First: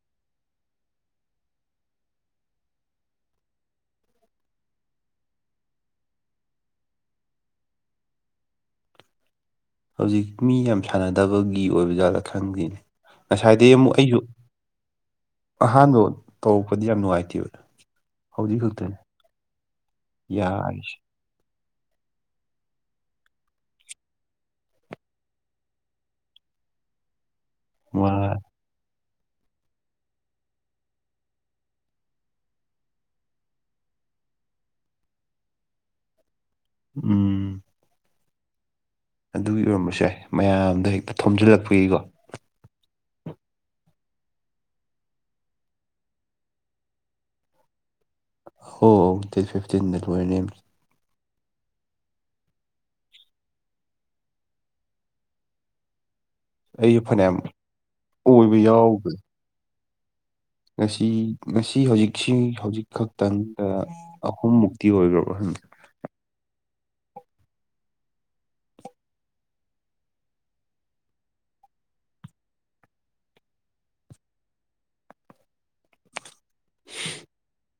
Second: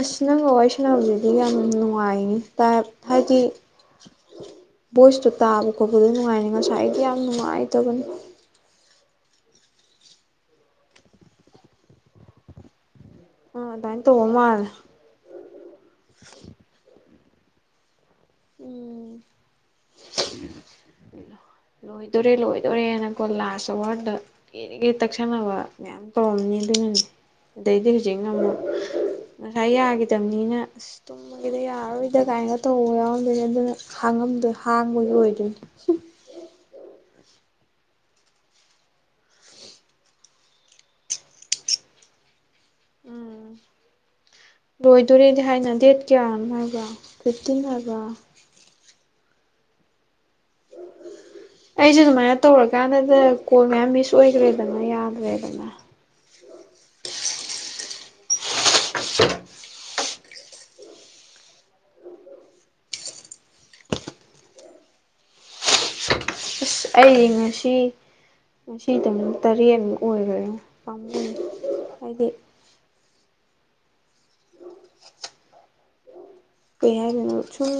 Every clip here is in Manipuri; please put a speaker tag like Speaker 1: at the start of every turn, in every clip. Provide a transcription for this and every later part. Speaker 1: ꯑꯁ ꯅꯪꯒ ꯋꯥꯔꯤ ꯁꯥꯟꯅꯕꯖꯤꯗꯤ ꯌꯥꯝ ꯅꯨꯡꯉꯥꯏꯅꯤ ꯇꯥꯏꯞ ꯍꯥꯏꯗꯤ ꯚꯣꯏꯁꯇꯣ ꯇꯥꯕ ꯈꯣꯠꯄꯗ ꯅꯨꯡꯉꯥꯏꯅꯤ ꯉꯁꯥꯏꯗꯤ ꯌꯥꯝ ꯅꯨꯡꯉꯥꯏꯇꯕꯅꯤ
Speaker 2: ꯍꯧꯖꯤꯛ ꯃꯤ ꯌꯥꯝ ꯁꯥꯟꯅꯗꯕꯒꯤ ꯑꯣꯏꯕ ꯖꯥꯠꯂꯥ ꯈꯪꯗꯦꯅꯦ ꯉꯁꯥꯏꯗꯤ
Speaker 1: ꯑꯥ
Speaker 2: ꯑꯃꯨꯛ
Speaker 1: ꯑꯗꯨꯃꯥꯏꯅ
Speaker 2: ꯑꯩꯖꯨ
Speaker 1: ꯇꯧꯕ ꯃꯥꯜꯂꯦ
Speaker 2: ꯑꯍꯥꯟꯕ ꯇꯧꯕꯗꯤ ꯌꯥꯝ ꯅꯨꯡꯉꯥꯏꯇꯦꯕ ꯍꯧꯗꯤ ꯈꯛꯇꯅꯦ
Speaker 1: ꯎꯝ
Speaker 2: ꯌꯥꯔꯤꯁꯦ
Speaker 1: ꯂꯣꯏꯗꯣꯔꯦ ꯂꯣꯏꯗꯣꯔꯦꯅꯀꯣ ꯂꯥꯁ ꯑꯋꯥꯔꯗ ꯒꯤꯔꯤ ꯒꯤꯔꯤ ꯇꯛꯁꯟꯅꯕꯅꯦ ꯌꯥꯝ ꯇꯧꯔꯝꯅꯤ ꯑꯗꯨꯅꯅꯦ ꯑꯗꯩꯗꯤ
Speaker 2: ꯃꯥ
Speaker 1: ꯍꯧꯖꯤꯛꯅ ꯑꯃꯨꯛ ꯉꯁꯥꯏ ꯌꯥꯒꯤꯗꯝꯅꯤꯅ ꯑꯁ ꯇꯨꯝꯃꯒꯦꯗ ꯌꯥꯔꯣꯏꯗ ꯀꯥꯏꯅ ꯇꯧꯕ ꯌꯥꯎ ꯑꯣꯏꯔꯦ ꯑꯗꯨꯅ ꯍꯥꯡꯉꯝꯗꯦ ꯍꯥꯡꯕꯒꯤ ꯑꯣꯏꯗꯣꯏꯅꯦ
Speaker 2: ꯎꯝ ꯑꯗꯨꯒꯤ ꯑꯣꯏꯔꯝꯕꯁꯨ ꯌꯥꯏ ꯃꯌꯥꯝꯗ ꯍꯦꯛꯇ ꯊꯣꯝꯖꯤꯜꯂꯛꯄꯒꯤꯀꯣ
Speaker 1: ꯎꯝ
Speaker 2: [inaudible]
Speaker 1: ꯂꯣꯏꯗꯣꯔꯦꯗꯤ ꯍꯥꯏꯅ ꯗꯦꯠ ꯀꯌꯥ ꯑꯃ ꯍꯥꯏꯕ ꯐꯤꯐꯇꯤꯟ ꯍꯥꯏꯕ꯭ꯔꯣ
Speaker 2: ꯍꯣ ꯗꯦꯠ ꯐꯤꯞꯇꯤꯟꯗ ꯂꯣꯏꯔꯅꯤ ꯍꯥꯏ
Speaker 1: ꯑꯩꯖꯨ ꯑꯗꯨꯃꯥꯏꯅ ꯇꯧꯔꯀꯥꯟꯗꯗ ꯀꯣꯜ ꯃꯌꯥꯝ ꯃꯤꯁ ꯑꯣꯏꯒ꯭ꯔꯦꯗꯅ ꯌꯥꯗ꯭ꯔꯦꯗꯅ
Speaker 2: ꯑꯩ ꯐꯅꯌꯥꯝ ꯑꯣꯏꯕ ꯌꯥꯎꯕꯟ ꯉꯁꯤ ꯉꯁꯤ ꯍꯧꯖꯤꯛꯁꯤ ꯍꯧꯖꯤꯛ ꯈꯛꯇꯪꯗ ꯑꯍꯨꯝ ꯃꯨꯛꯇꯤ ꯑꯣꯏꯒ꯭ꯔꯕ ꯍꯪꯗꯦ
Speaker 1: ꯁ ꯑꯩ ꯉꯁꯤ ꯉꯁꯤꯗꯪ ꯇꯔꯦꯠꯃꯨꯛ ꯑꯣꯏꯒ꯭ꯔꯦꯉꯣ ꯄꯥꯝꯃꯨꯏ ꯍꯥꯏꯗꯤ [unintelligible] ꯀꯩ ꯍꯥꯏꯗꯅꯣ ꯁꯨꯝ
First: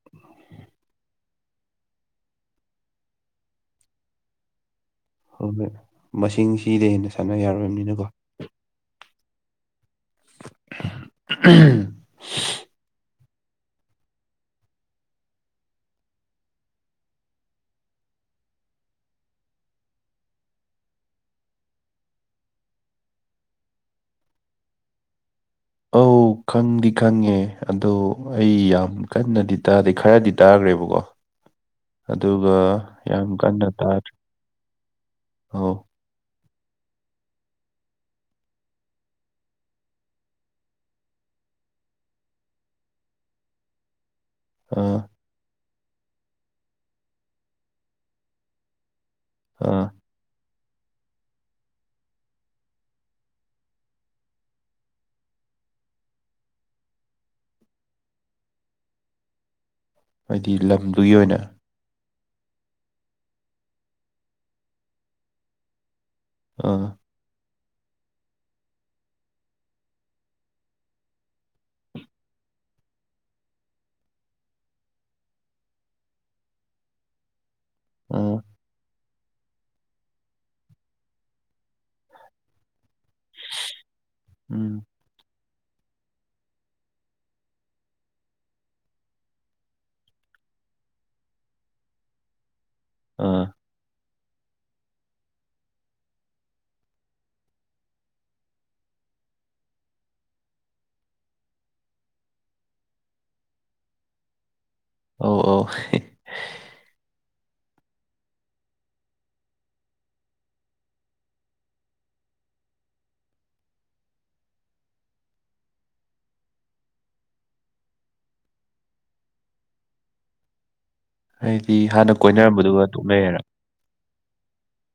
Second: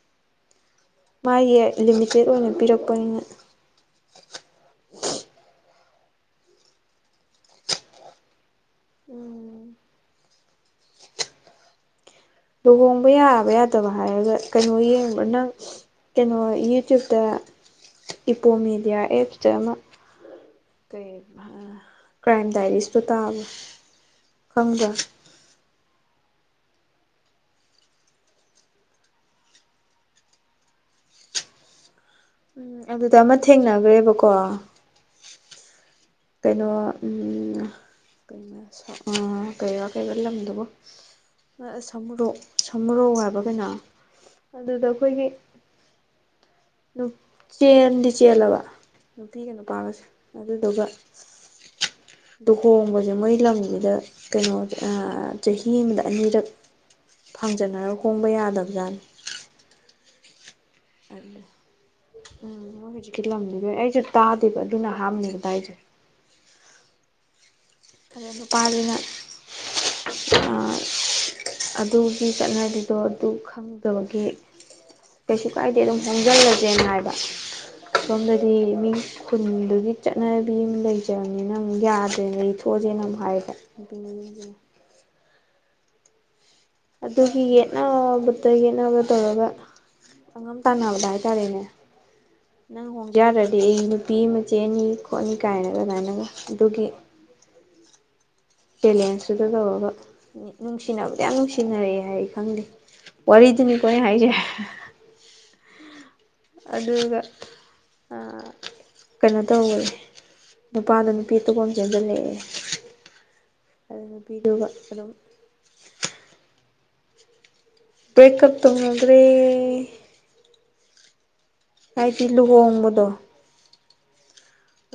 Speaker 2: [unintelligible]
Speaker 1: ꯃꯥꯏꯌꯦ ꯂꯤꯃꯤꯇꯦꯠ ꯑꯣꯏꯅ ꯄꯤꯔꯛꯄꯅꯤꯅ
Speaker 2: ꯍꯪꯗꯦ ꯃꯁꯤꯡ ꯁꯤꯗ ꯍꯦꯟꯅ ꯁꯥꯟꯅ ꯌꯥꯔꯣꯏꯃꯅꯤꯅꯀꯣ
Speaker 1: ꯎꯝ
Speaker 2: ꯎ [unintelligible]
Speaker 1: ꯂꯨꯍꯣꯡꯕ ꯌꯥꯕ ꯌꯥꯗꯕ ꯍꯥꯏꯔꯒ ꯀꯩꯅꯣ ꯌꯦꯡꯕ ꯅꯪ ꯀꯩꯅꯣ ꯌꯨꯇ꯭ꯌꯨꯕꯇ ꯏꯄꯣꯝ ꯃꯦꯗꯤꯌꯥ ꯑꯦꯞꯇ ꯑꯃ ꯀ꯭ꯔꯥꯏꯝ ꯗꯥꯏꯔꯤꯁꯇꯣ ꯇꯥꯕ ꯈꯪꯕ꯭ꯔꯥ
Speaker 2: ꯑꯧ ꯈꯪꯗꯤ ꯈꯪꯉꯦ ꯑꯗꯣ ꯑꯩ ꯌꯥꯝ ꯀꯟꯅꯗꯤ ꯇꯥꯗꯦ ꯈꯔꯗꯤ ꯇꯥꯈ꯭ꯔꯦꯕꯀꯣ ꯑꯗꯨꯒ
Speaker 1: ꯎꯝ ꯑꯗꯨꯗ
Speaker 2: ꯌꯥꯝ
Speaker 1: ꯑꯃ
Speaker 2: ꯀꯟꯅ ꯇꯥꯔ
Speaker 1: ꯊꯦꯡꯅꯈ꯭ꯔꯦꯕꯀꯣ
Speaker 2: ꯑꯥꯎ
Speaker 1: ꯀꯩꯅꯣ ꯀꯩꯅ ꯀꯩꯅꯣꯀꯩꯅꯣ ꯂꯝꯗꯨꯕꯨ ꯁꯃꯨꯔꯣꯛ ꯁꯃꯨꯔꯧ ꯍꯥꯏꯕ ꯀꯩꯅꯣ ꯑꯗꯨꯗ
Speaker 2: ꯑꯥ
Speaker 1: ꯑꯩꯈꯣꯏꯒꯤ ꯆꯦꯟꯗꯤ ꯆꯦꯜꯂꯕ ꯅꯨꯄꯤꯒ
Speaker 2: ꯑꯥ
Speaker 1: ꯅꯨꯄꯥꯒꯁꯦ ꯑꯗꯨꯗꯨꯒ ꯂꯨꯍꯣꯡꯕꯁꯦ ꯃꯣꯏ ꯂꯝꯁꯤꯗ ꯀꯩꯅꯣ ꯆꯍꯤ ꯑꯃꯗ ꯑꯅꯤꯔꯛ ꯐꯥꯡꯖꯟꯅꯔꯒ ꯍꯣꯡꯕ ꯌꯥꯗꯕꯖꯥꯠꯅꯤ
Speaker 2: ꯍꯥꯏꯗꯤ ꯂꯝ
Speaker 1: ꯑꯗꯨ ꯎꯝ ꯃꯣꯏ ꯍꯧꯖꯤꯛꯀꯤ ꯂꯝꯗꯨ ꯂꯣꯏ ꯑꯩꯁꯨ ꯇꯥꯗꯦꯕ ꯑꯗꯨꯅ ꯑꯍꯥꯟꯕꯅꯦ ꯇꯔꯤꯁꯦ
Speaker 2: ꯑꯥ
Speaker 1: ꯑꯗꯣ ꯅꯨꯄꯥꯗꯨꯅ ꯑꯗꯨꯒꯤ ꯆꯠꯅꯕꯤꯗꯣ ꯑꯗꯨ ꯈꯪꯗꯕꯒꯤ ꯀꯩꯁꯨ ꯀꯥꯏꯗꯦ ꯑꯗꯨꯝ ꯍꯣꯡꯁꯤꯜꯂꯁꯦꯅ ꯍꯥꯏꯕ
Speaker 2: ꯑꯥ
Speaker 1: ꯁꯣꯝꯗꯗꯤ ꯃꯤ ꯈꯨꯟꯗꯨꯒꯤ ꯆꯠꯅꯕꯤ ꯑꯃ ꯂꯩꯖꯕꯅꯤꯅ ꯑꯃꯨꯛ ꯌꯥꯗ꯭ꯔꯦ ꯂꯩ ꯇꯣꯛꯑꯁꯦꯅ ꯍꯥꯏꯕ
Speaker 2: ꯎꯝ
Speaker 1: ꯑꯗꯨꯒꯤ ꯌꯦꯠꯅꯕꯕꯨꯠꯇ ꯌꯦꯠꯅꯕ ꯇꯧꯔꯒ ꯑꯪꯉꯝ ꯇꯅꯕꯗꯥ ꯍꯥꯢ ꯇꯔꯦ ꯅꯪ ꯍꯣꯡ
Speaker 2: ꯑꯥ
Speaker 1: ꯌꯥꯔꯗꯤ ꯑꯩ ꯅꯨꯄꯤ ꯑꯃ ꯆꯦꯅꯤ ꯈꯣꯠꯅꯤ ꯀꯥꯏꯅ ꯑꯗꯨꯃꯥꯏꯅ ꯑꯗꯨꯒꯤ ꯆꯦꯜꯂꯦꯟꯁꯨ ꯇꯧꯔꯒ ꯅꯨꯡꯁꯤꯅꯕꯗ ꯌꯥꯝ ꯅꯨꯡꯁꯤꯅꯔꯛꯑꯦ ꯍꯥꯏ ꯈꯪꯗꯦ ꯋꯥꯔꯤꯗꯨꯅꯤꯀꯣ ꯍꯥꯏꯁꯦ
Speaker 2: ꯑꯧ ꯑꯧ
Speaker 1: ꯑꯗꯨꯒ ꯀꯩꯅꯣ ꯇꯧꯋꯦ ꯅꯨꯄꯥꯗꯣ ꯅꯨꯄꯤ ꯑꯇꯣꯞꯄ ꯆꯦꯟꯁꯤꯜꯂꯛꯑꯦ ꯑꯗꯨ ꯅꯨꯄꯤꯗꯨꯒ ꯑꯗꯨꯝ ꯕꯦꯀꯞ ꯇꯧꯅꯒꯔꯦ
Speaker 2: ꯑꯩꯗꯤ ꯍꯥꯟꯅ
Speaker 1: ꯍꯥꯏꯗꯤ
Speaker 2: ꯀꯣꯏꯅꯔꯝꯕꯗꯨꯒ
Speaker 1: ꯂꯨꯍꯣꯡꯕꯗꯣ
Speaker 2: ꯇꯣꯛꯅꯩꯔ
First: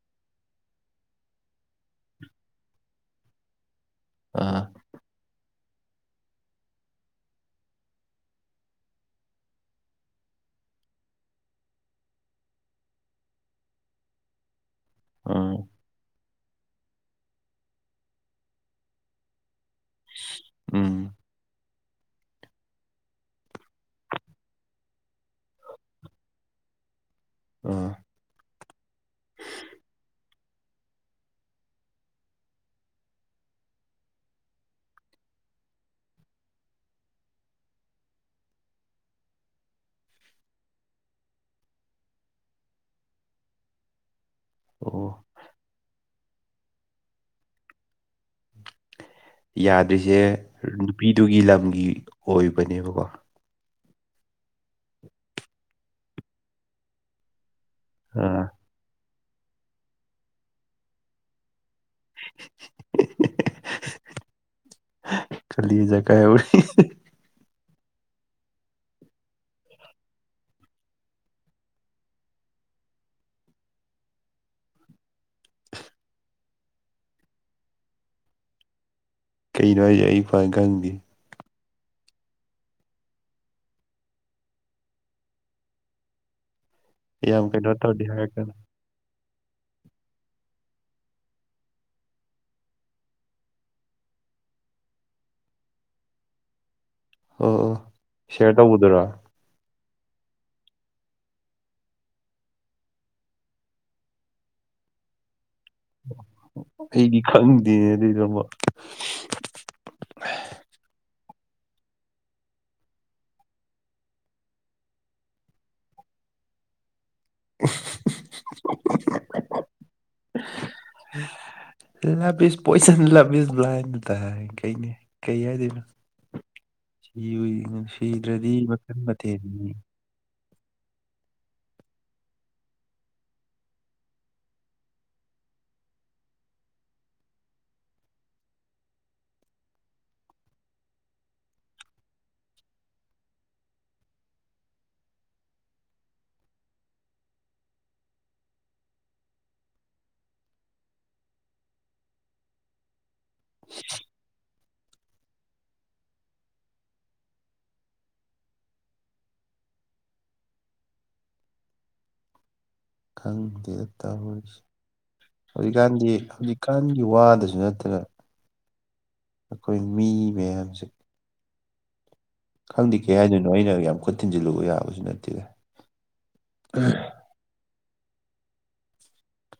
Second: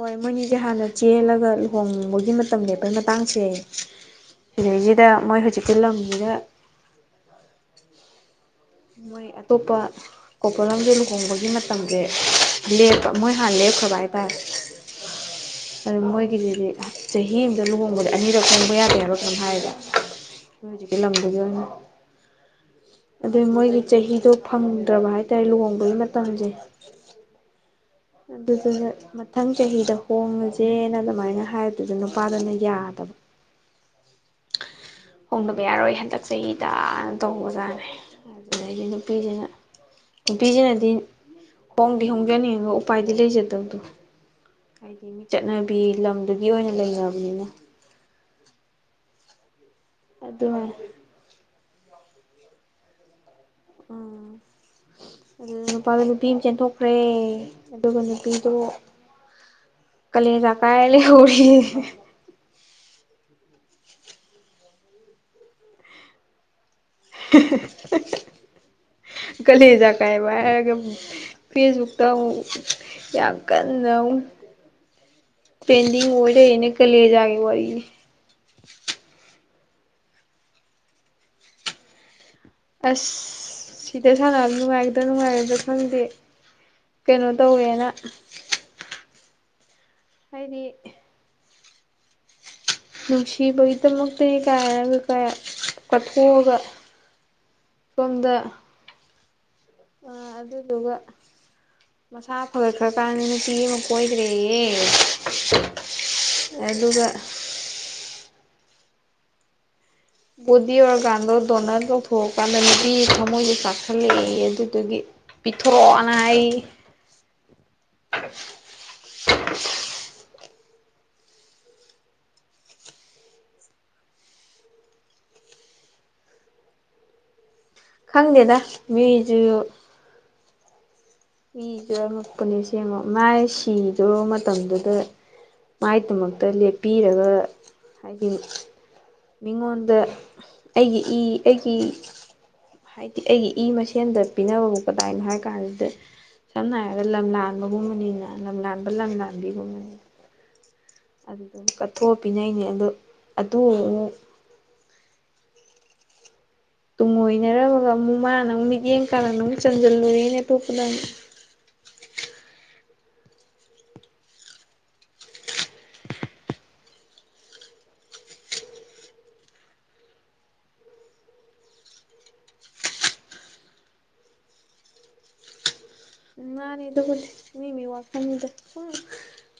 Speaker 1: ꯍꯣꯏ ꯃꯣꯏꯅꯤꯗꯤ ꯍꯥꯟꯅ ꯆꯦꯜꯂꯒ ꯂꯨꯍꯣꯡꯕꯒꯤ ꯃꯇꯝ ꯂꯦꯞꯄꯩ ꯃꯇꯥꯡꯁꯦ
Speaker 2: ꯑꯥ
Speaker 1: ꯁꯤꯗꯩꯁꯤꯗ ꯃꯣꯏ ꯍꯧꯖꯤꯛꯀꯤ ꯂꯝꯁꯤꯗ ꯃꯣꯏ ꯑꯇꯣꯞꯄ ꯀꯣꯄꯣꯜꯂꯝꯗꯦ ꯂꯨꯍꯣꯡꯕꯒꯤ ꯃꯇꯝꯁꯦ ꯂꯦꯞꯄ ꯃꯣꯏ ꯍꯥꯟꯅ ꯂꯦꯞꯈ꯭ꯔꯕ ꯍꯥꯏꯇꯥꯥꯔꯦ
Speaker 2: ꯑꯥ
Speaker 1: ꯑꯗꯨ ꯃꯣꯏꯒꯤꯗꯨꯗꯤ ꯆꯍꯤ ꯑꯃꯗ ꯂꯨꯍꯣꯡꯕꯗꯤ ꯑꯅꯤꯔꯛ ꯈꯣꯡꯕ ꯌꯥꯗꯦꯕ ꯀꯩꯅꯣ ꯍꯥꯏꯕ ꯍꯧꯖꯤꯛꯀꯤ
Speaker 2: ꯎꯝ
Speaker 1: ꯂꯝꯗꯨꯗ ꯑꯗꯨ ꯃꯣꯏꯒꯤ ꯆꯍꯤꯗꯣ ꯐꯪꯗ꯭ꯔꯕ ꯍꯥꯏꯇꯥꯔꯦ ꯂꯨꯍꯣꯡꯕꯒꯤ ꯃꯇꯝꯁꯦ
Speaker 2: ꯑꯥ
Speaker 1: ꯑꯗꯨꯗꯨꯅ ꯃꯊꯪ ꯆꯍꯤꯗ ꯍꯣꯡꯉꯁꯦꯅ ꯑꯗꯨꯃꯥꯏꯅ ꯍꯥꯏꯕꯗꯨꯗ ꯅꯨꯄꯥꯗꯨꯅ ꯌꯥꯗꯕ
Speaker 2: [inaudible]
Speaker 1: ꯍꯣꯡꯗꯕ ꯌꯥꯔꯣꯏ ꯍꯟꯗꯛ ꯆꯍꯤꯇ ꯇꯧꯕ ꯖꯥꯠꯅꯦ ꯑꯗꯨꯗꯒꯤ ꯅꯨꯄꯤꯁꯤꯅ ꯅꯨꯄꯤꯁꯤꯅꯗꯤ ꯍꯣꯡꯗꯤ ꯍꯣꯡꯖꯅꯤꯡꯉꯒ ꯎꯄꯥꯏꯗꯤ ꯂꯩꯖꯗꯕꯗꯣ ꯍꯥꯏꯗꯤ
Speaker 2: ꯑꯣ
Speaker 1: ꯆꯠꯅꯕꯤ ꯂꯝꯗꯨꯒꯤ ꯑꯣꯏꯅ ꯂꯩꯅꯕꯅꯤꯅ
Speaker 2: ꯌꯥꯗ꯭ꯔꯤꯁꯦ
Speaker 1: ꯑꯗꯨꯃꯥꯏ
Speaker 2: ꯅꯨꯄꯤꯗꯨꯒꯤ ꯂꯝꯒꯤ ꯑꯣꯏꯕꯅꯦꯕꯀꯣ
Speaker 1: ꯎꯝ ꯑꯗꯨ ꯅꯨꯄꯥꯗꯣ ꯅꯨꯄꯤ ꯑꯃ ꯆꯦꯟꯊꯣꯛꯈ꯭ꯔꯦ ꯑꯗꯨꯒ
Speaker 2: ꯑꯥ
Speaker 1: ꯅꯨꯄꯤꯗꯣ ꯀꯥꯂꯦꯟꯖꯥ ꯀꯥꯏ ꯂꯩꯍꯧꯔꯦꯌ
Speaker 2: ꯀꯂꯦꯟꯖ ꯀꯥꯏꯍꯧꯔꯦ
Speaker 1: ꯀꯂꯦꯟꯖ ꯀꯥꯏꯍꯧꯔꯦ ꯍꯥꯢꯔꯒ ꯐꯦꯁꯕꯨꯛꯇ ꯑꯃꯨꯛ ꯌꯥꯝ ꯀꯟꯅ ꯑꯃꯨꯛ ꯄꯦꯟꯗꯤꯡ ꯑꯣꯏꯔꯅꯦ ꯀꯂꯦꯟꯖꯒꯤ ꯋꯥꯔꯤꯗꯒꯤ
Speaker 2: ꯀꯩꯅꯣ ꯍꯥꯏꯁꯦ ꯑꯩꯄꯥꯎ ꯈꯪꯗꯦ
Speaker 1: ꯑꯁ ꯁꯤꯗ ꯁꯥꯟꯅꯕ ꯅꯨꯡꯉꯥꯏꯒꯗ ꯅꯨꯡꯉꯥꯏꯔꯣꯢꯗ ꯈꯪꯗꯦ ꯀꯩꯅꯣ
Speaker 2: ꯌꯥꯝ
Speaker 1: ꯇꯧꯔꯦꯅ
Speaker 2: ꯇꯧꯗꯦ ꯍꯥꯏꯔꯛꯀꯅꯨ
Speaker 1: ꯍꯥꯏꯗꯤ ꯅꯨꯡꯁꯤꯕꯒꯤꯗꯃꯛꯇ ꯀꯥꯏꯔꯒ ꯀꯌꯥ ꯀꯠꯊꯣꯛꯑꯒ
Speaker 2: ꯑꯣ ꯑꯣ ꯁꯤꯦꯌꯔ ꯇꯧꯕꯗꯨꯔꯥ
Speaker 1: ꯑ ꯑꯗꯨꯗꯨꯒ ꯃꯁꯥ ꯐꯒꯠꯈ꯭ꯔꯀꯥꯟꯅꯤ ꯅꯨꯄꯤ ꯑꯃ ꯀꯣꯏꯗ꯭ꯔꯦꯌꯦ
Speaker 2: ꯑꯩꯗꯤ ꯈꯪꯗꯦ ꯑꯗꯨꯏꯗ
Speaker 1: ꯕꯣꯗꯤ ꯑꯣꯔꯒꯥꯟꯗꯣ ꯗꯣꯅꯔꯠ ꯂꯧꯧꯊꯣꯛꯑꯀꯥꯟꯗ ꯅꯨꯄꯤ ꯊꯃꯣꯏꯗ ꯆꯥꯛꯈꯠꯂꯛꯏ ꯑꯗꯨꯗꯨꯒꯤ [unintelligible] ꯍꯥꯏꯑꯌꯦ
Speaker 2: [inaudible]
Speaker 1: [inaudible]
Speaker 2: [inaudible] love is poison love is blind ꯇꯥꯔꯦ ꯀꯩꯅ ꯀꯩ ꯍꯥꯏꯗꯣꯏꯅꯣ ꯁꯤꯕꯨ ꯁꯤꯗ꯭ꯔꯗꯤ
Speaker 1: ꯈꯪꯗꯦꯗ
Speaker 2: ꯃꯈꯟ ꯃꯊꯦꯜ
Speaker 1: ꯃꯤꯁꯨ ꯃꯤꯁꯨ ꯑꯉꯛꯄꯅꯦ ꯁꯦꯡꯉꯣ ꯃꯥꯥꯏ ꯁꯤꯗꯕ ꯃꯇꯝꯗꯨꯗ ꯃꯥꯏꯗꯃꯛꯇ ꯂꯦꯞꯄꯤꯔꯒ ꯍꯥꯏꯗꯤ ꯃꯤꯉꯣꯟꯗ ꯑꯩꯒꯤ ꯏ ꯑꯩꯒꯤ ꯍꯥꯏꯗꯤ ꯑꯩꯒꯤ ꯏ ꯃꯁꯦꯟꯗ ꯄꯤꯅꯕꯕꯧ ꯀꯗꯥꯏꯅꯣ ꯍꯥꯏꯔ ꯀꯥꯟꯁꯤꯗ ꯁꯝꯅ ꯍꯥꯏꯔꯕꯗ ꯂꯝ ꯂꯥꯟꯕꯒꯨꯝꯕꯅꯤꯅ ꯂꯝꯂꯥꯟꯕ ꯂꯝ ꯂꯥꯟꯕꯤꯒꯨꯝꯕꯅꯤꯅ ꯀꯠꯊꯣꯛꯑ ꯄꯅꯩꯅꯦ ꯑꯗꯨ ꯑꯗꯨ ꯑꯃꯨꯛ ꯇꯨꯡꯑꯣꯏꯅꯔꯃꯒ ꯑꯃꯨꯛ ꯃꯥꯅ ꯑꯃꯨꯛ ꯃꯤꯠꯌꯦꯡ ꯀꯥꯔꯟ ꯑꯃꯨꯛ ꯆꯟꯖꯜꯂꯨꯔꯦꯅꯦ ꯑꯇꯣꯞꯄꯗꯃꯨꯛ
Speaker 2: ꯈꯪꯗꯦꯗ ꯇꯧꯔꯤꯁꯦ ꯍꯧꯖꯤꯛꯀꯥꯟꯗꯤ ꯍꯧꯖꯤꯛꯀꯥꯟꯒꯤ ꯋꯥꯗꯁꯨ ꯅꯠꯇꯅ ꯑꯩꯈꯣꯏ ꯃꯤ ꯃꯌꯥꯝꯁꯦ ꯈꯪꯗꯦ ꯀꯩ ꯍꯥꯏꯗꯣꯏꯅꯣ ꯑꯩꯅ ꯌꯥꯝ ꯈꯨꯠ ꯊꯤꯟꯖꯤꯜꯂꯨꯕ ꯌꯥꯕꯁꯨ ꯅꯠꯇꯦ
Speaker 1: ꯃꯥꯅꯦ ꯑꯗꯨꯕꯨꯗꯤ ꯃꯤꯃꯤ ꯋꯥꯈꯜꯅꯤꯗ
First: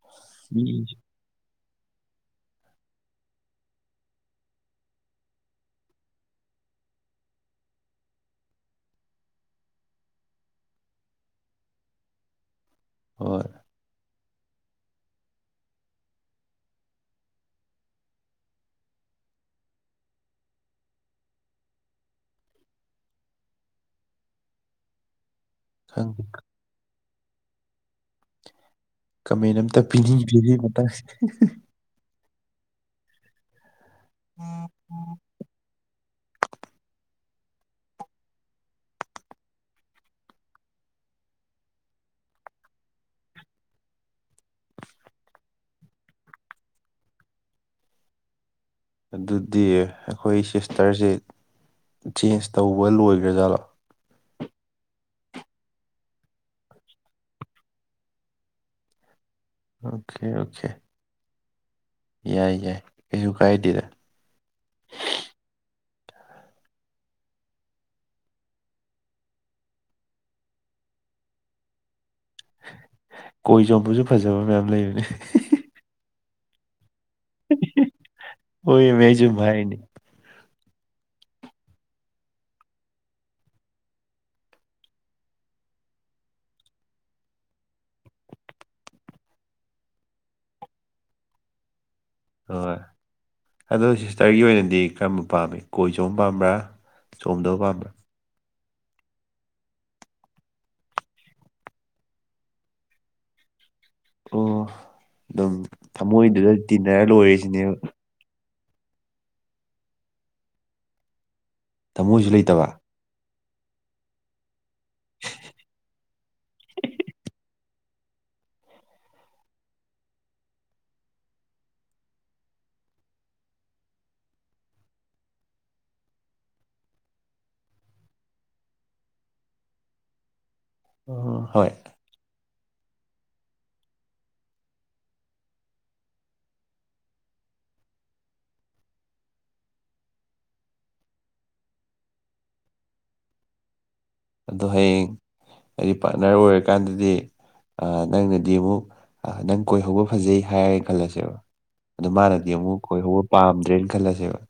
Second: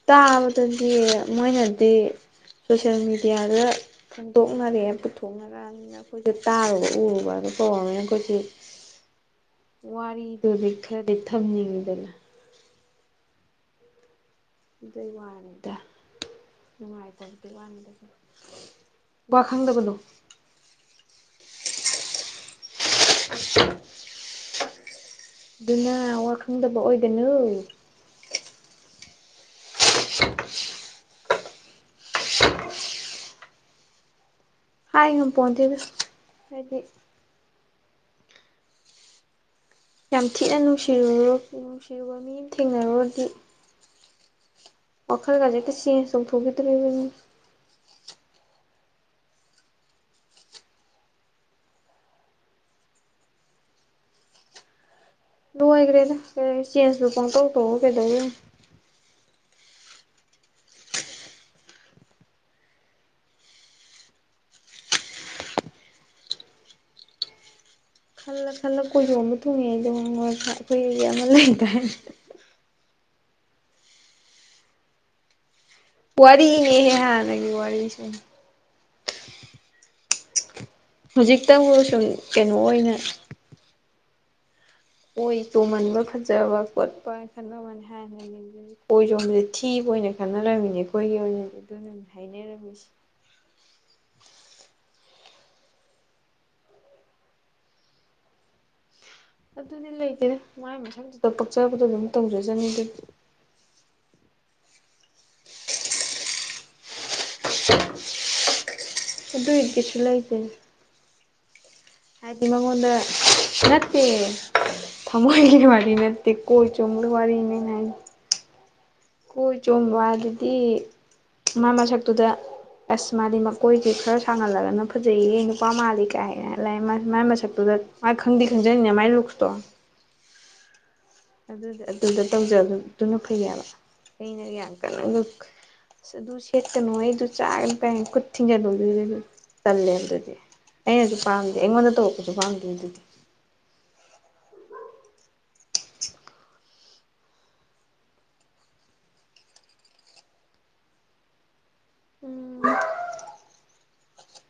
Speaker 1: ꯇꯥꯕꯗꯗꯤ
Speaker 2: ꯃꯤꯁꯦ
Speaker 1: ꯃꯣꯏꯅꯗꯤ ꯁꯣꯁꯤꯌꯦꯜ ꯃꯦꯗꯤꯌꯥꯗ ꯐꯣꯡꯗꯣꯛꯅꯔꯦ ꯄꯨꯊꯣꯛꯅꯔꯒ ꯑꯈꯣꯏꯗꯤ ꯇꯥꯔꯨꯕ ꯎꯔꯨꯕ ꯗꯣ ꯀꯧꯕꯅꯤꯅ ꯑꯩꯈꯣꯏꯗꯤ ꯋꯥꯔꯤꯗꯨꯗꯤ ꯈꯔꯗꯤ ꯊꯝꯅꯤꯡꯕꯅꯤ
Speaker 2: ꯍꯣꯏ
Speaker 1: ꯑꯗꯨꯏ ꯋꯥꯅꯤꯗ ꯅꯨꯡꯉꯥꯏꯇꯕꯗꯨꯢ ꯋꯥꯅꯤ ꯋꯥ ꯈꯪꯗꯕꯅꯨꯞ [inaudible] ꯑꯗꯨꯅ
Speaker 2: ꯈꯪꯗꯦ
Speaker 1: ꯋꯥ ꯈꯪꯗꯕ ꯑꯣꯏꯒꯅꯨ
Speaker 2: ꯀꯃꯦꯟ ꯑꯝꯇ ꯄꯤꯕꯤ [unintelligible] ꯃꯇꯥꯡꯁꯤ [inaudible]
Speaker 1: ꯍꯥꯏ ꯉꯝꯄꯣꯟꯇꯦꯗ ꯍꯥꯏꯗꯤ ꯌꯥꯝ ꯊꯤꯅ ꯅꯨꯡꯁꯤꯔꯨꯔꯣ ꯅꯨꯡꯁꯤꯔꯨꯕ ꯃꯤ ꯑꯃ ꯊꯦꯡꯅꯔꯨꯔꯗꯤ ꯋꯥꯈꯜꯒꯥꯁꯦ ꯍꯦꯛꯇ ꯆꯦꯟꯁ ꯇꯧꯊꯣꯛꯈꯤꯗꯧꯔꯤꯕꯅꯤ
Speaker 2: ꯑꯗꯨꯗꯤ ꯑꯩꯈꯣꯏ ꯁꯤꯁꯇꯔꯁꯦ ꯆꯦꯟꯖ ꯇꯧꯕ ꯂꯣꯏꯈ꯭ꯔꯖꯥꯠꯂꯣ
Speaker 1: ꯂꯣꯏꯒ꯭ꯔꯦꯗ ꯀ ꯆꯦꯟꯖꯄꯨ ꯄꯪꯇꯧ ꯇꯧꯔ ꯀꯩꯗꯧꯗꯣꯏꯅꯣ
Speaker 2: ꯑꯣꯀꯦ ꯑꯣꯀꯦ ꯌꯥꯏ ꯌꯥꯏ ꯀꯩꯁꯨ ꯀꯥꯏꯗꯦꯗ
Speaker 1: ꯈꯜꯂ ꯈꯜꯂ ꯀꯣꯏꯖꯣꯝꯕ ꯊꯨꯡꯉꯦꯗꯣ [unintelligible] ꯑꯩꯈꯣꯏꯒꯤ ꯑꯃ ꯂꯩꯗꯥꯏ
Speaker 2: ꯀꯣꯏ ꯆꯣꯝꯕꯁꯨ ꯐꯖꯕ ꯃꯌꯥꯝ ꯂꯩꯕꯅꯤ
Speaker 1: ꯋꯥꯔꯤꯅꯦꯍꯦ ꯍꯥ
Speaker 2: ꯍꯣꯏꯃꯤ ꯑꯩꯁꯨ ꯁꯨꯝ ꯍꯥꯏꯔꯤꯅꯤ
Speaker 1: ꯍꯧꯖꯤꯛꯇꯕꯨ ꯁꯨꯝ ꯀꯩꯅꯣ ꯑꯣꯏꯅ ꯀꯣꯏ ꯆꯣꯝꯍꯟꯟꯕ ꯐꯖꯕ ꯈꯣꯠꯄꯥꯅ ꯈꯟꯅꯕ ꯋꯥꯅꯦ ꯍꯥ ꯀꯣꯏ ꯆꯣꯝꯕꯁꯦ ꯊꯤꯕ ꯑꯣꯏꯅ ꯈꯥꯟꯅꯔꯝꯃꯤꯅꯦ ꯈꯣꯏꯒꯤ ꯑꯣꯏꯅꯗꯤ ꯑꯗꯨꯅꯅꯦ
Speaker 2: ꯍꯣꯏ
Speaker 1: ꯍꯥꯏꯅꯔꯝꯃꯤꯁꯤ
Speaker 2: ꯑꯗꯣ ꯁꯤꯁꯇꯔꯒꯤ ꯑꯣꯏꯅꯗꯤ ꯀꯔꯝꯕ ꯄꯥꯝꯃꯤ ꯀꯣꯏ ꯆꯣꯝꯕ ꯄꯥꯝꯕ꯭ꯔꯥ ꯆꯣꯝꯗꯕ ꯄꯥꯝꯕ꯭ꯔꯥ
Speaker 1: ꯑꯗꯨꯗꯤ ꯂꯩꯇꯦ ꯃꯥꯏ ꯃꯁꯛꯇꯨꯗ ꯄꯛꯆꯕꯗꯣ ꯑꯗꯨꯝ ꯇꯧꯖꯖꯅꯤꯗ
Speaker 2: ꯑꯣ ꯑꯗꯨꯝ ꯊꯃꯣꯏꯗꯨꯗ ꯇꯤꯟꯅꯔ ꯂꯣꯏꯔꯦ
Speaker 1: ꯑꯗꯨꯏ ꯀꯩꯁꯨ ꯂꯩꯇꯦꯗ
Speaker 2: ꯊꯃꯣꯏꯁꯨ
Speaker 1: ꯍꯥꯏꯗꯤ
Speaker 2: ꯂꯩꯇꯕ
Speaker 1: ꯃꯪꯉꯣꯟꯗ ꯅꯠꯇꯦ ꯊꯝꯃꯣꯏꯒꯤ ꯋꯥꯔꯤ ꯅꯠꯇꯦ ꯀꯣꯏ ꯆꯣꯝꯕꯩ ꯋꯥꯔꯤꯅꯦ ꯑꯩꯅ ꯍꯥꯏꯁꯦ ꯀꯣꯏ ꯆꯣꯝꯕ ꯑꯗꯨꯗꯤ ꯃꯥ ꯃꯁꯛꯇꯨꯗ ꯑꯁ ꯃꯥꯗꯤ ꯃꯈꯣꯏꯁꯦ ꯈꯔ ꯁꯥꯡꯍꯜꯂꯒꯅ ꯐꯖꯩꯌꯦ ꯅꯨꯄꯥ ꯃꯥꯜꯂꯤ ꯀꯥꯏꯅ ꯂꯥꯏꯃꯟ ꯃꯥꯥꯏ ꯃꯁꯛꯇꯨꯗ ꯃꯥ ꯈꯪꯗꯤ ꯈꯪꯖꯩꯅꯥ ꯃꯥꯏ ꯂꯨꯛꯁꯇꯣ
Speaker 2: ꯑꯣ ꯍꯣꯏ
Speaker 1: ꯑꯗꯨꯗꯤ ꯑꯗꯨꯗ ꯇꯧꯖꯗꯨꯅ ꯐꯩꯌꯦꯕ ꯑꯩꯅ ꯌꯥꯝ ꯀꯟꯅ ꯑꯁ ꯑꯗꯨ ꯁꯦꯠꯀꯅꯨ ꯍꯩ ꯑꯗꯨ ꯆꯥꯒꯅꯨ ꯀꯥꯏ ꯈꯨꯠ ꯊꯤꯡꯖꯤꯟꯕ [inaudible] ꯇꯜꯂꯦꯕ ꯑꯗꯨꯗꯤ ꯑꯩꯅꯖꯨ ꯄꯥꯝꯗꯦ ꯑꯩꯉꯣꯟꯗ ꯇꯧꯔꯛꯄꯁꯨ ꯄꯥꯝꯗꯦ ꯑꯗꯨꯗꯤ
Speaker 2: ꯑꯗꯣ ꯍꯌꯦꯡ ꯑꯩꯒꯤ ꯄꯥ꯭ꯔꯠꯅꯔ ꯑꯣꯏꯔꯀꯥꯟꯗꯗꯤ ꯑ ꯅꯪꯅꯗꯤ ꯑꯃꯨꯛ ꯑ ꯅꯪ ꯀꯣꯏꯍꯧꯕ ꯐꯖꯩ ꯍꯥꯏꯔꯦꯅ ꯈꯜꯂꯁꯦꯕ ꯑꯗꯨ ꯃꯥꯅꯗꯤ
Speaker 1: ꯎꯝ
Speaker 2: ꯑꯃꯨꯛ ꯀꯣꯏꯍꯧꯕ ꯄꯥꯝꯗ꯭ꯔꯦꯅ ꯈꯜꯂꯁꯦꯕ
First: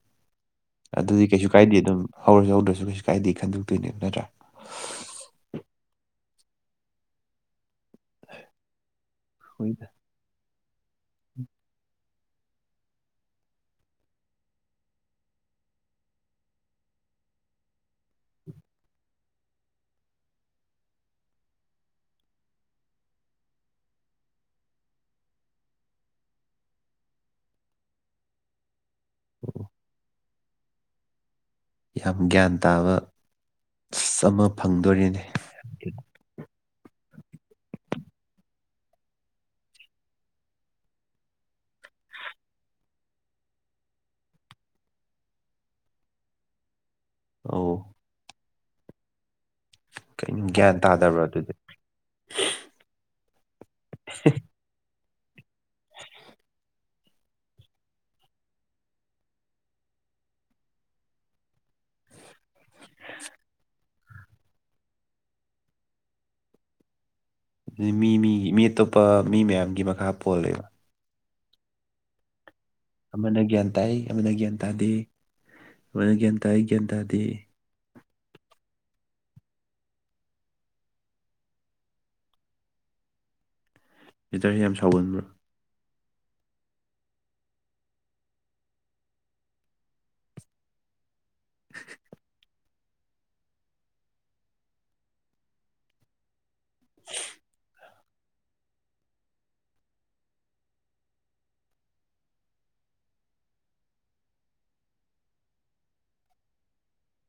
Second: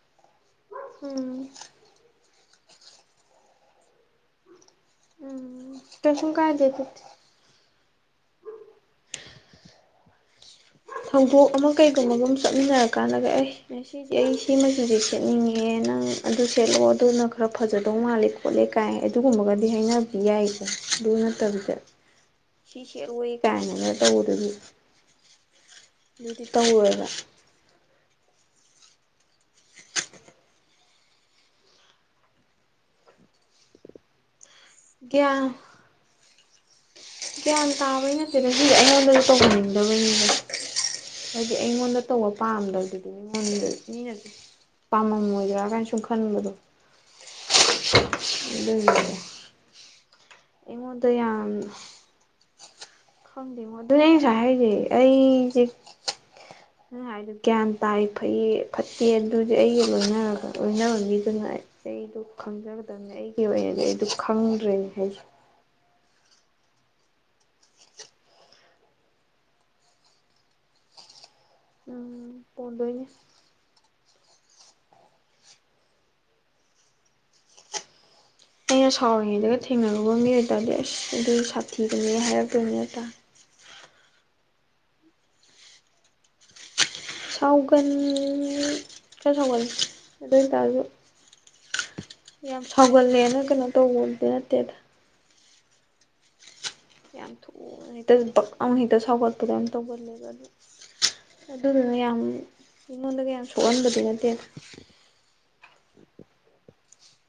Speaker 2: ꯑꯗꯨꯗꯤ
Speaker 1: ꯎꯝ
Speaker 2: ꯀꯩꯁꯨ ꯀꯥꯏꯗꯦ ꯑꯗꯨꯝ ꯍꯧꯔꯁꯨ ꯍꯧꯗ꯭ꯔꯁꯨ ꯀꯩꯁꯨ ꯀꯥꯏꯦ ꯈꯟꯗꯣꯛꯇꯣꯏꯅꯦꯕ ꯅꯠꯇ꯭ꯔꯥ
Speaker 1: ꯇꯁꯨꯝ ꯀꯥꯏ [inaudible]
Speaker 2: ꯍꯣꯏꯗ
Speaker 1: ꯊꯧꯗꯣꯛ ꯑꯃ ꯀꯩꯒꯨꯝꯕꯒꯨꯝ ꯆꯠꯃꯤꯟꯅꯔ ꯀꯥꯟꯗꯒ ꯑꯩ ꯁꯤꯖ‌ꯦ ꯑꯩ ꯁꯤ ꯃꯆꯨꯖ‌ꯦ ꯁꯦꯠꯅꯤꯡꯉꯤꯍ‌ꯦ ꯅꯪ ꯑꯗꯨ ꯁꯦꯠꯂꯣ ꯑꯗꯨꯅ ꯈꯔ ꯐꯖꯗꯧ ꯃꯥꯜꯂꯤꯀꯣ ꯄꯣꯠꯂꯦ ꯀꯥꯏ ꯑꯗꯨꯒꯨꯝꯕꯒꯗꯤ ꯍꯥꯏꯅꯕꯗꯤ ꯌꯥꯏꯀ‌ꯣ ꯑꯗꯨ ꯅꯠꯇꯕꯤꯗ
Speaker 2: [unintelligible]
Speaker 1: ꯁꯤ ꯁꯦꯠꯂ‌ꯣ [inaudible] ꯀꯥꯏꯅꯒ ꯇꯧꯕꯗꯨꯗꯤ ꯑꯗꯨꯗꯤ ꯇꯧꯔ‌ꯣꯏꯕ
Speaker 2: ꯌꯥꯝ ꯒ꯭ꯌꯥꯟ ꯇꯥꯕ [inaudible] ꯑꯃ ꯐꯪꯗꯣꯔꯦꯅ‌ꯦ
Speaker 1: ꯒ꯭ꯌꯥꯟ ꯒ꯭ꯌꯥꯟ ꯇꯥꯕꯩ ꯅꯠꯇ‌ꯦ ꯁꯤꯖ‌ꯦ ꯑꯩꯉꯣꯟꯗꯁꯨ ꯇꯧꯍꯟꯅꯤꯡꯗꯕꯩꯅꯤꯗ ꯍꯥꯏꯗꯤ ꯑꯩꯉꯣꯟꯗ ꯇꯧꯕ ꯄꯥꯝꯗꯕꯗꯨꯗꯤ ꯃꯤꯉꯣꯟꯗꯖꯨ ꯃꯤꯅꯖꯨ ꯄꯥꯝꯃꯝꯃꯣꯏꯗ꯭ꯔꯥ ꯒꯥꯏꯅ ꯁꯨꯝ ꯈꯟꯕꯗꯣ
Speaker 2: ꯑꯥꯎ
Speaker 1: ꯑꯗꯨꯒꯤ
Speaker 2: ꯀꯩꯅꯨ ꯒ꯭ꯌꯥꯟ ꯇꯥꯗꯕ꯭ꯔꯥ
Speaker 1: ꯌꯥꯝ
Speaker 2: ꯑꯗꯨꯗꯤ
Speaker 1: ꯈꯪꯗꯦꯉꯣ ꯑꯗꯨꯅ‌ꯦ ꯑꯩ ꯉꯁꯥꯏ ꯍꯥꯏꯔꯤꯁꯦ ꯑꯩꯖ‌ꯦ ꯅꯪ ꯍꯥꯏꯗ‌ꯣ ꯒ꯭ꯌꯥꯟ ꯇꯥꯏ ꯐꯩꯌꯦ ꯐꯠꯇꯦ ꯑꯗꯨꯗꯤ ꯑꯩꯒ ꯂꯣꯏꯅꯔꯒ ꯂ‌ꯣꯏꯅꯕ ꯃꯤꯗꯨꯅ ꯑꯩ ꯑꯩꯗꯣ ꯈꯪꯖꯒꯗꯝꯕꯅꯦ ꯑꯩꯒꯤ ꯑꯣꯏꯅꯗꯤ ꯑꯩꯗꯨ ꯈꯪꯗ꯭ꯔꯦꯕ [inaudible]
Speaker 2: ꯑꯗꯨꯗꯤ ꯃꯤ-ꯃꯤꯒꯤ ꯃꯤ ꯑꯇꯣꯞꯄ ꯃꯤ ꯃꯌꯥꯝꯒꯤ ꯃꯈꯥ ꯄꯣꯜꯂ‌ꯦꯕ
Speaker 1: ꯎꯝ ꯄꯣꯟꯗꯣꯏꯅꯦ
Speaker 2: ꯑꯃꯅ ꯒ꯭ꯌꯥꯟ ꯇꯥꯏ ꯑꯃꯅ ꯒ꯭ꯌꯥꯟ ꯇꯥꯗꯦ ꯑꯃꯅ ꯒ꯭ꯌꯥꯟ ꯇꯥꯏ ꯒ꯭ꯌꯥꯟ ꯇꯥꯗꯦ
Speaker 1: ꯑꯩꯅ ꯁꯥꯎꯔꯤꯉꯩꯗꯒ ꯊꯦꯡꯅꯔꯨꯕ ꯃꯤ ꯑꯣꯏꯇꯥꯔꯗꯤ ꯑꯁ ꯑꯗꯨ ꯁꯥꯊꯤꯕꯅꯦ ꯍꯥꯏꯔꯛꯇꯣꯏꯅꯦ ꯅꯠꯇ꯭ꯔꯥ
Speaker 2: ꯁꯤꯁꯇꯔꯁꯤ ꯌꯥꯝ ꯁꯥꯎꯒꯟꯕ꯭ꯔꯥ
Speaker 1: ꯁꯥꯎꯒꯟ ꯈꯔ ꯁꯥꯎꯒꯟꯂꯤ ꯑꯗꯨ ꯑꯣꯏꯇꯥꯔꯖꯨ
Speaker 2: [unintelligible]
Speaker 1: ꯌꯥꯝ ꯁꯥꯎꯒꯜꯂꯦꯅ ꯀꯩꯅꯣ ꯇꯧꯕꯨꯗꯤ ꯅꯠꯇꯦꯗ ꯌꯥꯝ ꯊꯨꯅ ꯍ‌ꯦꯛꯇ ꯗꯛ ꯂꯥꯎꯅ ꯍ‌ꯦꯛꯇ ꯁꯥꯎꯒꯠꯄꯗ‌ꯣ ꯌꯥꯝ ꯇꯧꯒꯜꯂꯦꯕ [inaudible] ꯑꯗꯨꯅꯅ‌ꯦ ꯌꯥꯝ ꯃꯤꯉꯣꯟꯗꯒ ꯌꯥꯝ ꯁꯣꯛꯍꯟꯕꯗꯤ ꯅꯠꯇꯦꯗ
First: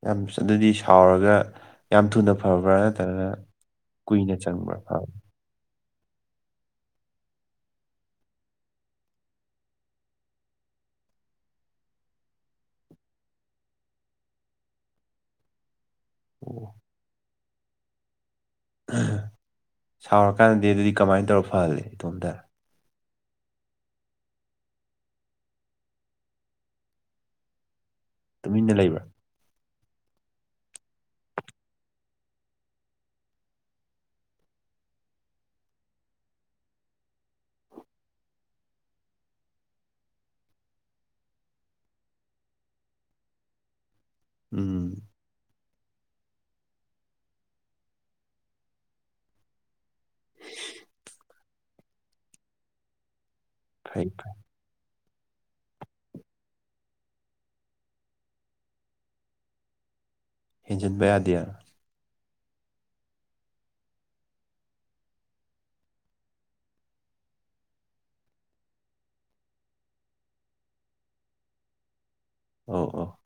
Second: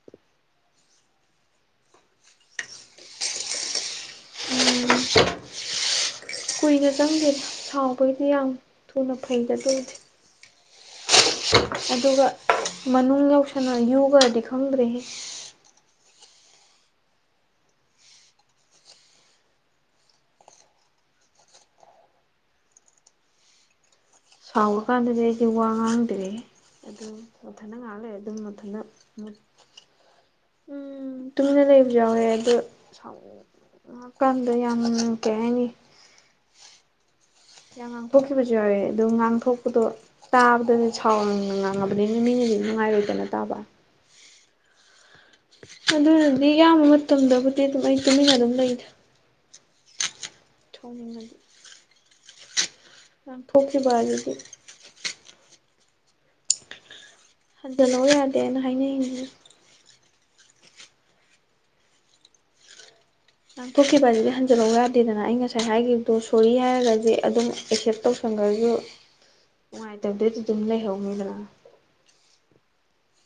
Speaker 2: ꯌꯥꯝ ꯑꯗꯨꯗꯤ ꯁꯥꯎꯔꯒ ꯌꯥꯝ ꯊꯨꯅ ꯐꯕ꯭ꯔꯥ ꯅꯠꯇ꯭ꯔꯒꯅ ꯀꯨꯏꯅ ꯆꯪꯕꯔ ꯐꯕ
Speaker 1: ꯀꯨꯏꯅ ꯆꯪꯗꯦꯅ ꯁꯥꯎꯕꯒꯤꯗꯤ ꯌꯥꯝ ꯊꯨꯅ ꯐꯩꯗ ꯑꯗꯨꯕꯨꯗꯤ ꯑꯗꯨꯒ ꯃꯅꯨꯡ ꯌꯥꯎꯁꯟꯅ ꯌꯨꯒꯔꯗꯤ ꯈꯪꯗ꯭ꯔꯦꯍ‌ꯦ
Speaker 2: ꯑꯣ ꯁꯥꯎꯔꯀꯥꯟꯗꯗꯤ ꯑꯗꯨꯗꯤ ꯀꯃꯥꯏꯅ ꯇꯧꯔ ꯐꯍꯜꯂꯦ ꯏꯇꯣꯝꯇ
Speaker 1: ꯁꯥꯎꯔ ꯀꯥꯟꯗꯗꯤ ꯑꯩꯗꯤ ꯋꯥ ꯉꯥꯡꯗ꯭ꯔꯦꯍ‌ꯦ ꯑꯗꯨꯝ ꯃꯊꯟꯗ ꯉꯥꯡꯍꯥꯛ ꯂꯩꯔꯅꯤ ꯑꯗꯨꯝ
Speaker 2: ꯇꯨꯃꯤꯟꯅ
Speaker 1: ꯃꯊꯟꯗ
Speaker 2: ꯂꯩꯕ꯭ꯔꯥ
Speaker 1: ꯃꯨꯠ ꯎꯝ ꯇꯨꯃꯤꯟꯅ ꯂꯩꯕꯖꯨ ꯌꯥꯎꯋ‌ꯦ ꯑꯗꯨ [inaudible] ꯀꯥꯟꯗ ꯌꯥꯝ ꯅꯨꯡ ꯀꯩꯍꯥꯏꯅꯤ ꯌꯥꯝ ꯉꯥꯡꯊꯣꯛꯈꯤꯕꯁꯨ ꯌꯥꯎꯋꯦ ꯑꯗꯨꯝ ꯉꯥꯡꯊꯣꯛꯄꯗꯣ ꯇꯥꯕꯗꯗꯤ ꯁꯥꯎꯔꯪꯅ ꯉꯥꯡꯉꯕꯅꯤꯅ ꯃꯤꯅꯗꯤ ꯅꯨꯡꯉꯥꯏꯔꯣꯏꯗꯅ ꯇꯥꯕ
Speaker 2: ꯎꯝ
Speaker 1: ꯑꯗꯨꯅꯗꯤ ꯏꯌꯥꯝꯕ ꯃꯇꯝꯗꯕꯨꯗꯤ ꯑꯗꯨꯝ ꯑꯩ ꯇꯨꯃꯤꯟꯅ ꯑꯗꯨꯝ ꯂꯩꯗ ꯊꯣꯡꯃꯤ ꯊꯣꯛꯈꯤꯕ
Speaker 2: ꯐꯩ
Speaker 1: ꯍꯥꯏ
Speaker 2: ꯐꯩ
Speaker 1: ꯑꯗꯨꯗꯤ ꯍꯟꯖꯂꯛꯎ ꯌꯥꯗꯦꯑꯅ ꯍꯥꯏꯅꯩꯅꯤ
Speaker 2: ꯍꯦꯟꯖꯤꯟꯕ ꯌꯥꯗꯦꯅ
Speaker 1: ꯉꯥꯡꯊꯣꯛꯈꯤꯕ ꯑꯁꯤꯗꯤ ꯍꯟꯖꯤꯜꯍꯧ ꯌꯥꯗꯦꯗꯅ ꯑꯩ ꯉꯁꯥꯏ ꯍꯥꯏꯈꯤꯕꯗꯣ ꯁꯣꯔꯤ ꯍꯥꯏꯔꯒꯁꯦ ꯑꯗꯨꯝ ꯑꯦꯛꯁꯦꯞ ꯇꯧꯁ ꯁꯪꯒꯥꯏꯁꯨ
Speaker 2: [inaudible]
Speaker 1: ꯅꯨꯡꯉꯥꯏꯇꯕꯗꯨꯗꯤ ꯑꯗꯨꯝ ꯂꯩꯍꯧꯅꯤꯗꯅ
Speaker 2: ꯑꯣ ꯑꯣ